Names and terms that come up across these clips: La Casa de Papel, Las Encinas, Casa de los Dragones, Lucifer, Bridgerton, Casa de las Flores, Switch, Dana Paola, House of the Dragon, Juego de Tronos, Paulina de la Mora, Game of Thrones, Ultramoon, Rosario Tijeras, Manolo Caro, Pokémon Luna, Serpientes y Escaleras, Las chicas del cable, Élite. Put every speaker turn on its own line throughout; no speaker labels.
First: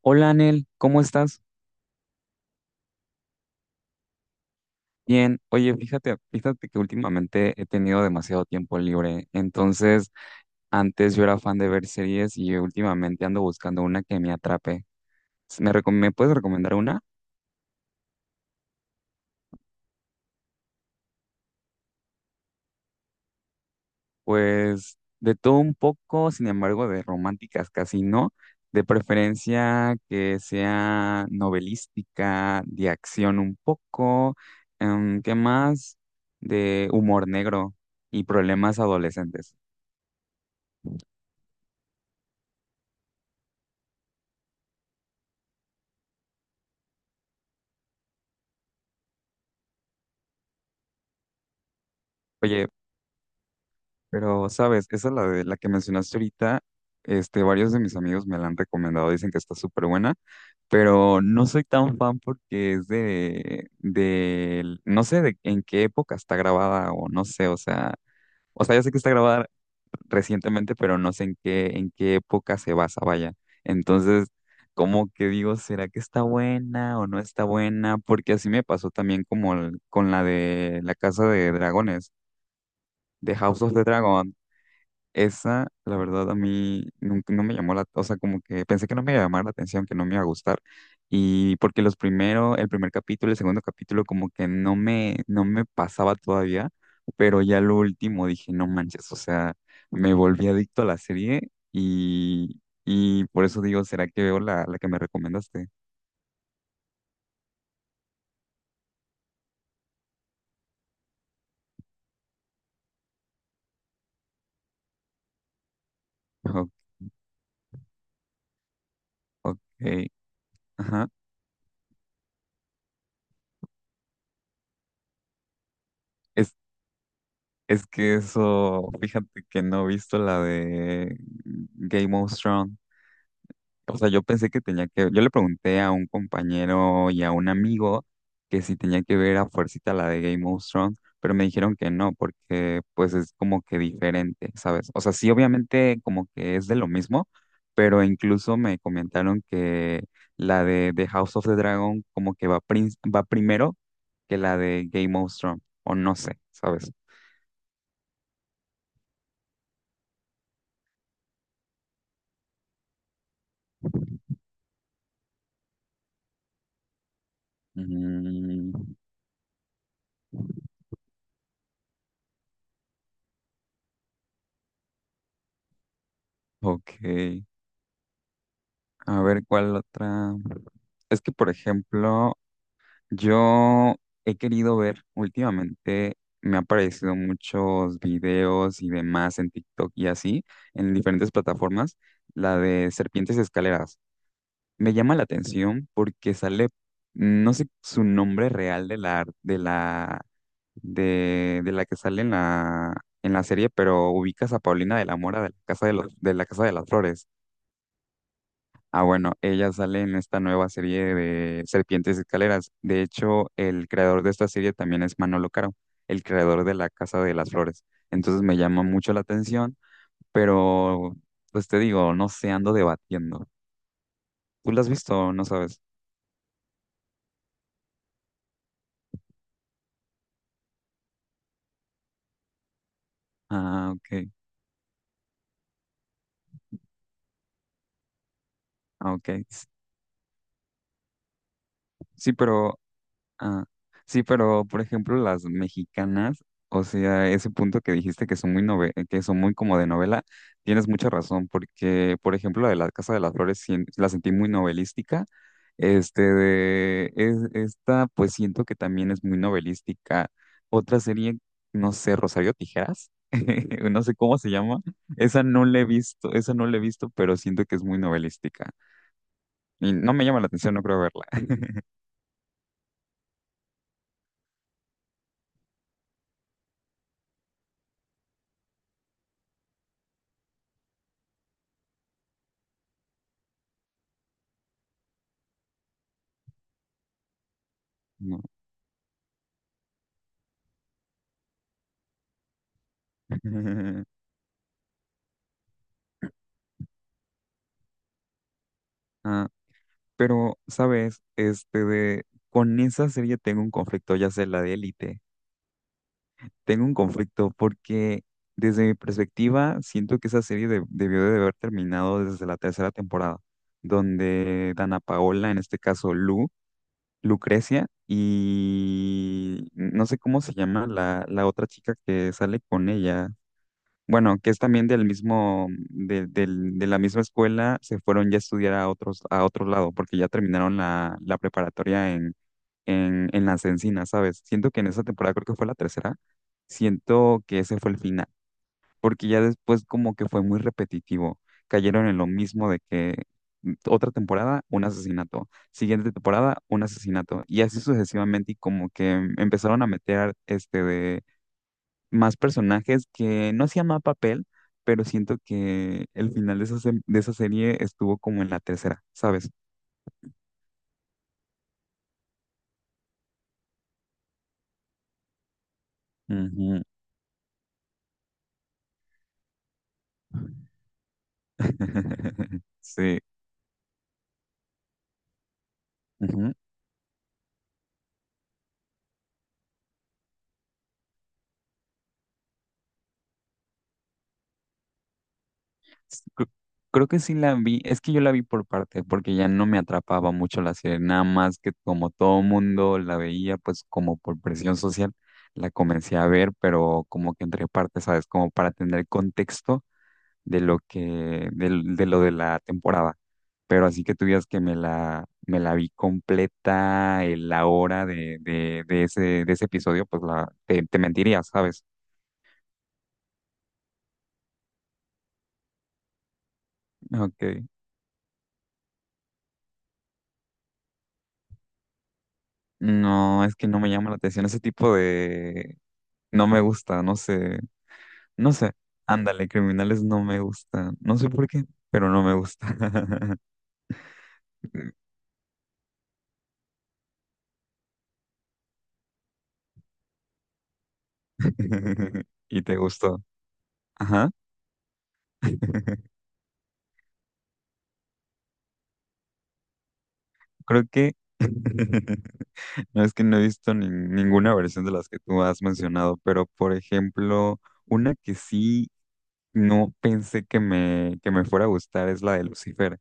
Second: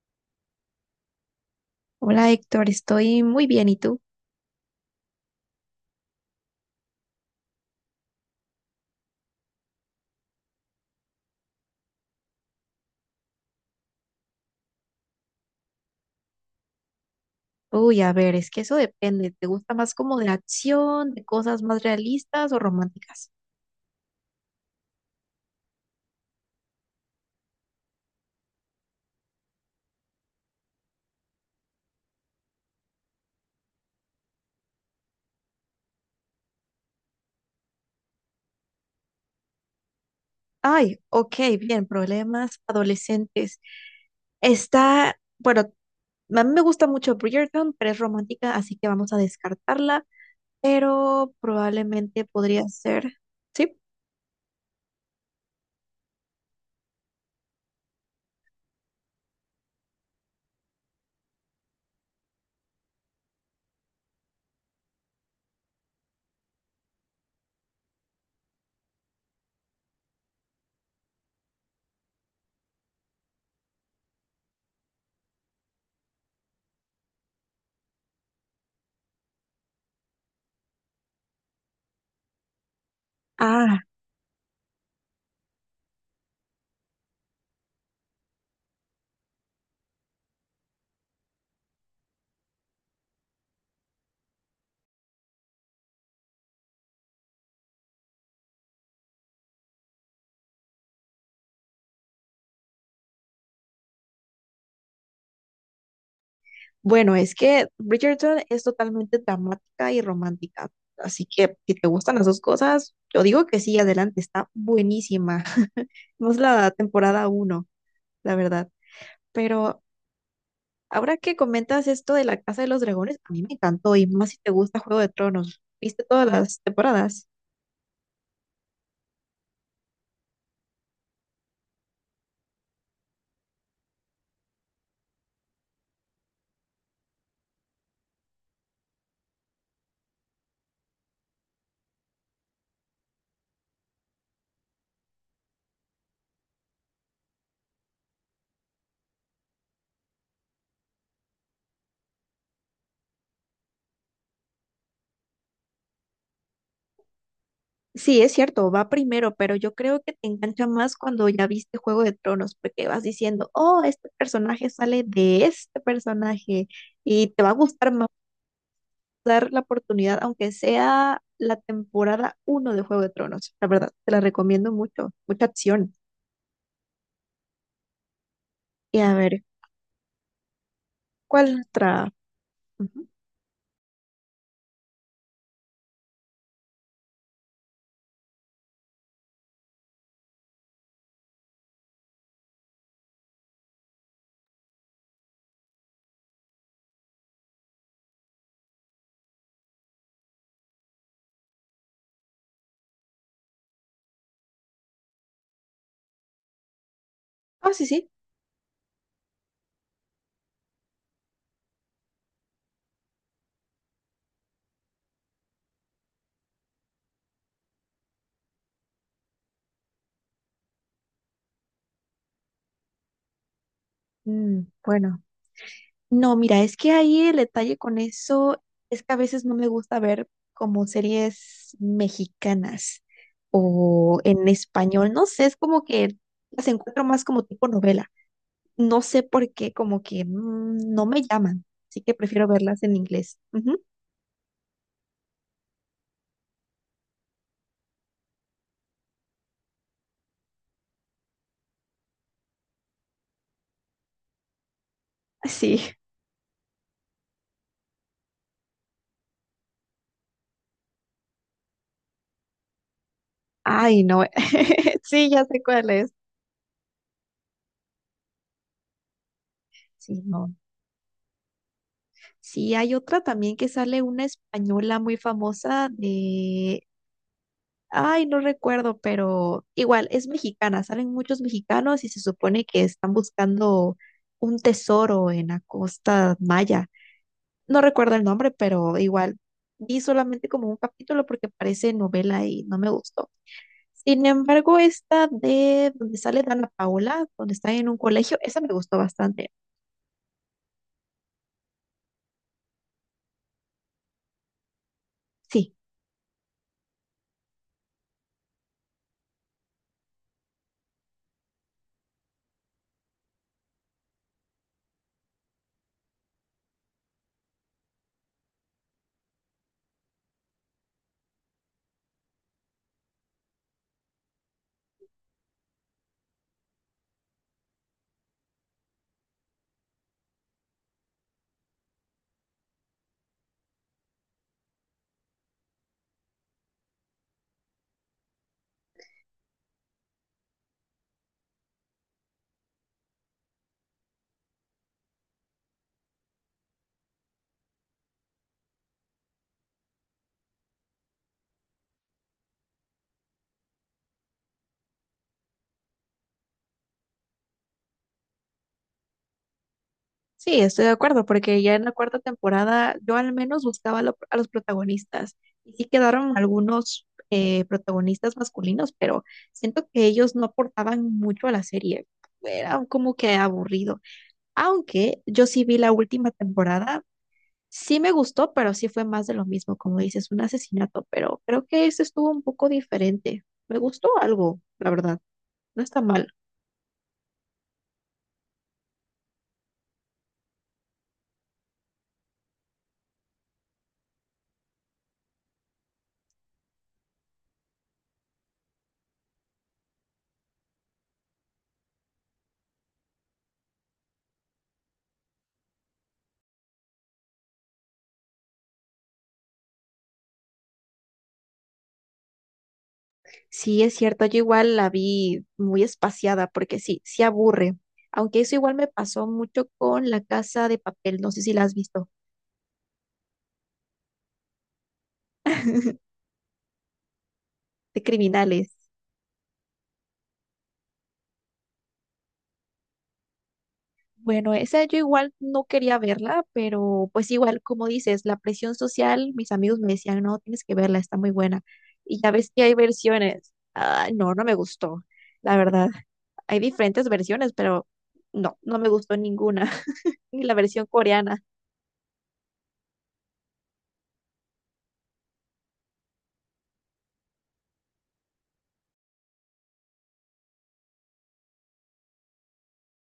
Hola, Anel, ¿cómo estás?
Hola Héctor, estoy muy bien. ¿Y tú?
Bien. Oye, fíjate que últimamente he tenido demasiado tiempo libre. Entonces, antes yo era fan de ver series y últimamente ando buscando una que me atrape. ¿Me puedes recomendar una?
Uy, a ver, es que eso depende. ¿Te gusta más como de acción, de cosas más realistas o románticas?
Pues de todo un poco, sin embargo, de románticas casi no. De preferencia que sea novelística, de acción un poco. ¿Qué más? De humor negro y problemas adolescentes.
Ay, ok, bien, problemas adolescentes. Está, bueno, a mí me gusta mucho Bridgerton, pero es romántica, así que vamos a descartarla, pero probablemente
Oye,
podría ser, ¿sí?
pero, ¿sabes? Esa es la de la que mencionaste ahorita. Este, varios de mis amigos me la han recomendado, dicen que está súper buena, pero no soy tan fan porque es no sé de en qué época está grabada o no sé, o sea, ya sé que está grabada recientemente, pero no sé en qué época se basa, vaya. Entonces, como que digo, ¿será que está buena o no está buena? Porque así me pasó también con la de la Casa de Dragones, de House of
Ah,
the Dragon. Esa, la verdad, a mí nunca, no me llamó la, o sea, como que pensé que no me iba a llamar la atención, que no me iba a gustar. Y porque los primero el primer capítulo, el segundo capítulo, como que no me pasaba todavía, pero ya lo último dije, no manches, o sea, me volví adicto a la serie y por eso digo, ¿será que veo la que me recomendaste?
bueno, es que Bridgerton es totalmente dramática y romántica. Así que si te gustan las dos cosas, yo digo que sí, adelante, está buenísima. No es
O-
la temporada uno, la verdad.
Ok,
Pero
ajá.
ahora que comentas esto de la Casa de los Dragones, a mí me encantó y más si te gusta Juego de Tronos. ¿Viste todas
Es,
las temporadas?
es que eso, fíjate que no he visto la de Game of Thrones. O sea, yo pensé que tenía que, yo le pregunté a un compañero y a un amigo que si tenía que ver a fuercita la de Game of Thrones, pero me dijeron que no, porque pues es como que diferente, ¿sabes? O sea, sí, obviamente como que es de lo mismo, pero incluso me comentaron que la de House of the Dragon como que va, va primero que la de Game of Thrones, o no sé, ¿sabes?
Sí, es cierto, va primero, pero yo creo que te engancha más cuando ya viste Juego de Tronos, porque vas diciendo, oh, este personaje sale de este personaje y te va a gustar
Mm,
dar la oportunidad, aunque sea la temporada uno de Juego de Tronos. La verdad, te la recomiendo mucho, mucha acción.
ok.
Y a
A
ver,
ver, ¿cuál otra? Es que, por
¿cuál otra?
ejemplo,
Ujú.
yo he querido ver últimamente, me han aparecido muchos videos y demás en TikTok y así, en diferentes plataformas, la de Serpientes y Escaleras. Me llama la atención porque sale, no sé su nombre real de la que sale en en la serie, pero ubicas a Paulina de la Mora de la Casa de de la Casa de las Flores.
Ah, sí, sí.
Ah, bueno, ella sale en esta nueva serie de Serpientes y Escaleras. De hecho, el creador de esta serie también es Manolo Caro, el creador de La Casa de las Flores. Entonces me llama mucho la atención, pero pues te digo, no sé, ando debatiendo.
Mm,
¿Tú la has visto?
bueno,
¿O no sabes?
no, mira, es que ahí el detalle con eso es que a veces no me gusta ver como series mexicanas
Ah,
o
ok,
en español, no sé, es como que las encuentro más como tipo novela. No
ah,
sé
ok.
por
S-
qué, como que no me llaman, así que
sí,
prefiero
pero
verlas en inglés.
ah,
Ujú.
sí, pero por ejemplo las mexicanas, o sea, ese punto que dijiste que son muy que son muy como de novela, tienes mucha razón, porque por ejemplo la de la Casa de las Flores la sentí muy novelística,
Sí.
este de es, esta pues siento que también es muy novelística. Otra serie, no sé, Rosario Tijeras,
Ay,
no sé
no,
cómo se llama,
sí, ya sé cuál es.
esa no la he visto, pero siento que es muy novelística y no
Sí,
me llama la
no.
atención, no creo verla.
Sí, hay otra también que sale una española muy famosa de, ay, no recuerdo, pero igual es mexicana, salen muchos mexicanos y se supone que están buscando un tesoro en la costa maya. No recuerdo el
No.
nombre, pero igual vi solamente como un capítulo porque parece novela y no me gustó. Sin embargo, esta de donde sale Dana Paola, donde está en un colegio, esa me gustó bastante.
Pero, ¿sabes? Este de con esa serie tengo un conflicto, ya sea la de Élite.
Sí.
Tengo un conflicto porque desde mi perspectiva siento que esa serie debió de haber terminado desde la tercera temporada, donde Dana Paola, en este caso Lucrecia y no sé cómo se llama la otra chica que sale con ella. Bueno, que es también del mismo, de la misma escuela, se fueron ya a estudiar a a otro lado, porque ya terminaron la preparatoria en Las Encinas, ¿sabes? Siento que en esa temporada, creo que fue la tercera, siento que ese fue el final, porque ya después como que fue muy repetitivo, cayeron en lo mismo de que otra temporada, un asesinato, siguiente temporada, un asesinato, y así sucesivamente, y como que empezaron a meter este más personajes que no hacía más papel, pero siento que el final de esa, de esa serie estuvo como en la tercera, ¿sabes?
Sí, estoy de acuerdo, porque ya en la cuarta temporada yo al menos buscaba a los protagonistas y sí quedaron
Ujú.
algunos protagonistas masculinos, pero siento que ellos no aportaban mucho a la serie. Era como
Sí.
que aburrido. Aunque yo sí vi la última
Ujú.
temporada, sí me gustó, pero sí fue más de lo mismo, como dices, un asesinato, pero creo que ese estuvo un poco diferente. Me gustó algo, la verdad. No está
S-
mal.
cre- Creo que sí la vi, es que yo la vi por parte, porque ya no me atrapaba mucho la serie, nada más que como todo mundo la veía, pues como por presión social, la comencé a ver, pero como que entre partes, ¿sabes? Como para tener contexto de lo que, lo de la temporada. Pero así que tú digas que me me la vi completa, la hora de ese episodio, pues te mentiría, ¿sabes?
Sí, es cierto, yo igual la vi muy espaciada porque sí, sí
Ok.
aburre. Aunque eso igual me pasó mucho con La Casa de Papel, no sé si la has visto,
No, es que no me llama la atención ese tipo de... No me gusta, no sé,
de
no
criminales.
sé. Ándale, criminales no me gusta. No sé por qué, pero no me gusta.
Bueno, esa yo igual no quería verla, pero pues igual, como dices, la presión social, mis amigos me decían, no, tienes que verla, está muy buena. Y ya ves que
Y
hay
te gustó.
versiones. Ah,
Ajá.
no, no me gustó, la verdad. Hay diferentes versiones, pero no, no me gustó ninguna, ni la versión
Creo que
coreana.
no es que no he visto ninguna versión de las que tú has mencionado, pero por ejemplo, una que sí no pensé que que me fuera a gustar es la de Lucifer.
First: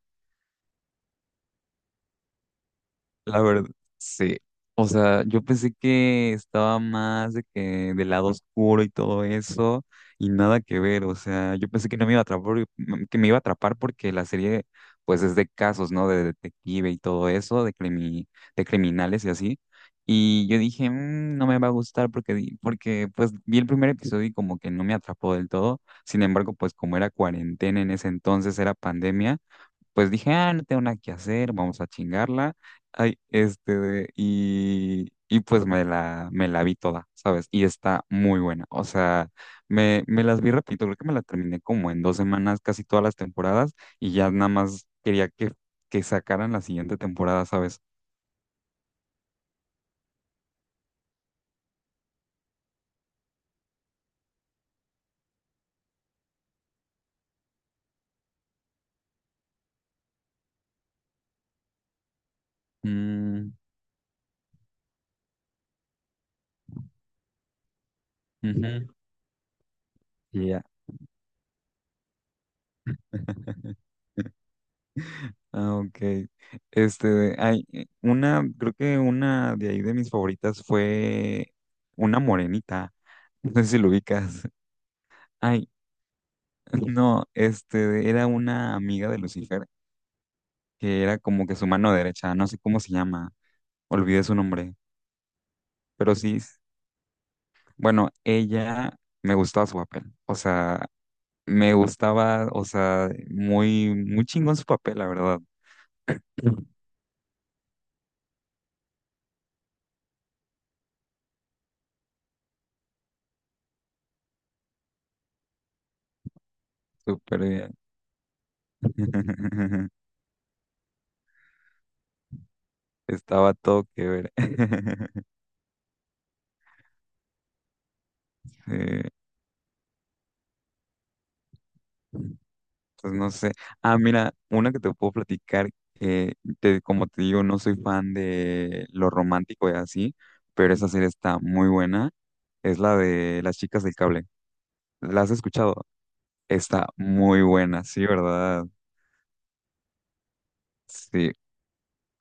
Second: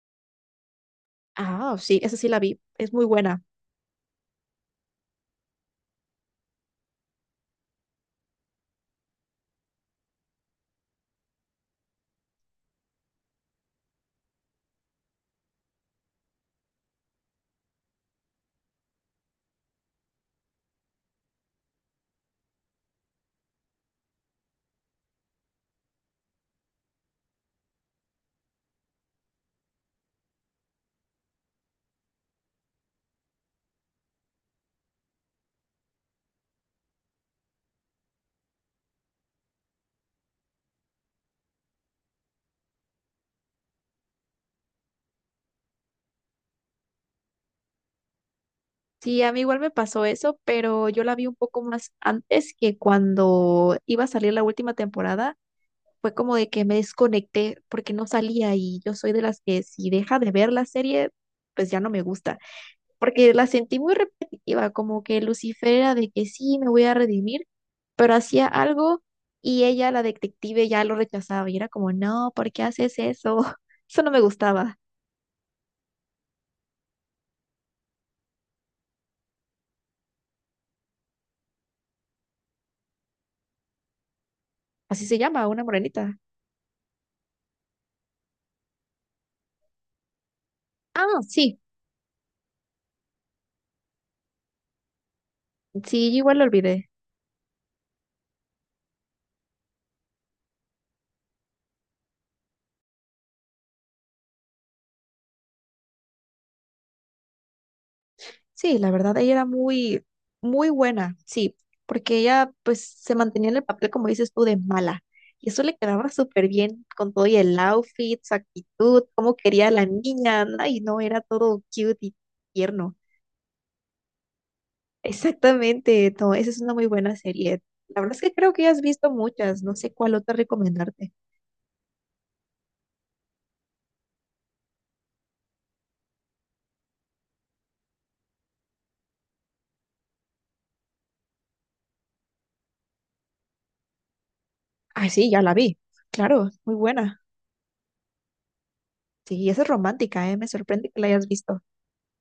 Ah, sí, esa sí la vi, es muy
La
buena.
verdad, sí. O sea, yo pensé que estaba más de que del lado oscuro y todo eso, y nada que ver. O sea, yo pensé que no me iba a atrapar, que me iba a atrapar porque la serie, pues, es de casos, ¿no? De detective y todo eso, de criminales y así. Y yo dije, "Mm, no me va a gustar porque, porque, pues, vi el primer episodio y como que no me atrapó del todo. Sin embargo, pues, como era cuarentena en ese entonces, era pandemia, pues dije, ah, no tengo nada que hacer, vamos a chingarla. Ay, este, y pues me me la vi toda, ¿sabes? Y está muy buena. O sea, me las vi rapidito, creo que me la terminé como en 2 semanas, casi todas las temporadas, y ya nada más quería que sacaran la siguiente temporada, ¿sabes?
Sí, a mí igual me pasó eso, pero yo la vi un poco más antes que cuando iba a salir la última temporada. Fue como de que me desconecté porque no salía y yo soy de las que si deja de ver la serie, pues ya no me gusta, porque la
Mm,
sentí muy repetitiva, como que Lucifer era de que sí, me voy a redimir, pero hacía
ujú,
algo y ella, la
y ya.
detective, ya lo rechazaba y era como, no, ¿por qué haces eso? Eso no me gustaba.
Ah, ok. Este, hay una, creo que una de ahí de mis favoritas fue una morenita. No sé si lo ubicas.
Así se llama, una
Ay,
morenita.
no, este, era una amiga de Lucifer, que era
Ah,
como que
sí,
su mano derecha, no sé cómo se llama, olvidé su nombre,
sí,
pero sí,
igual lo
s-
olvidé.
bueno, ella me gustaba su papel, o sea, me gustaba, o sea, muy chingón su papel, la verdad,
Sí, la verdad, ella era muy, muy buena, sí, porque ella pues se mantenía en el papel, como dices tú, de mala. Y eso le quedaba súper bien con todo y
súper
el
bien,
outfit, su actitud, cómo quería a la niña, ¿no? Y no era todo cute y tierno.
estaba todo que ver.
Exactamente, no, esa es una muy buena serie. La verdad es que creo que ya has visto
Sí.
muchas, no sé cuál otra recomendarte.
Pues no sé. Ah, mira, una que te puedo platicar, eh, como te digo, no soy fan de lo romántico y así, pero esa serie está muy buena. Es la de Las Chicas del Cable.
Ah,
¿La
sí,
has
ya la vi,
escuchado?
claro, muy
Está
buena.
muy buena, sí, ¿verdad?
Sí, esa es romántica, ¿eh? Me sorprende que la hayas
Sí,
visto.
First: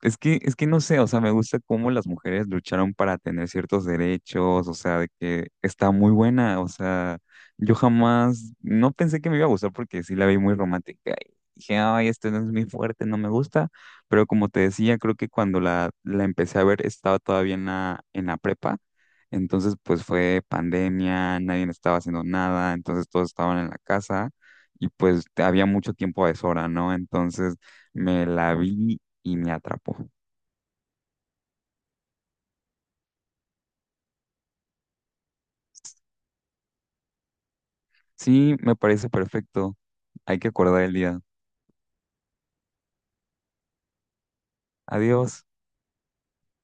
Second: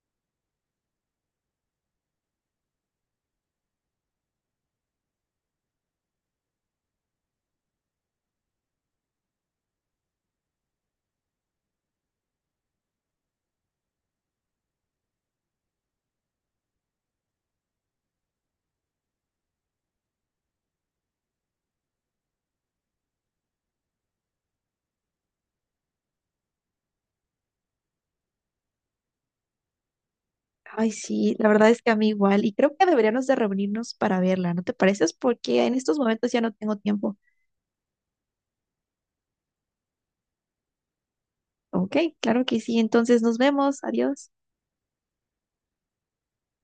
Es que no sé, o sea, me gusta cómo las mujeres lucharon para tener ciertos derechos, o sea, de que está muy buena, o sea, yo jamás, no pensé que me iba a gustar porque sí la vi muy romántica y dije, ay, este no es muy fuerte, no me gusta, pero como te decía, creo que cuando la empecé a ver estaba todavía en en la prepa, entonces pues fue pandemia, nadie estaba haciendo nada, entonces todos estaban en la casa y pues había mucho tiempo a deshora, ¿no? Entonces... Me la vi y me atrapó.
Ay, sí, la verdad es que a mí igual, y creo que deberíamos de reunirnos para verla, ¿no te pareces? Porque en estos momentos ya no tengo tiempo.
Sí, me parece perfecto. Hay que acordar el día.
Ok, claro que sí, entonces nos vemos, adiós.
Adiós.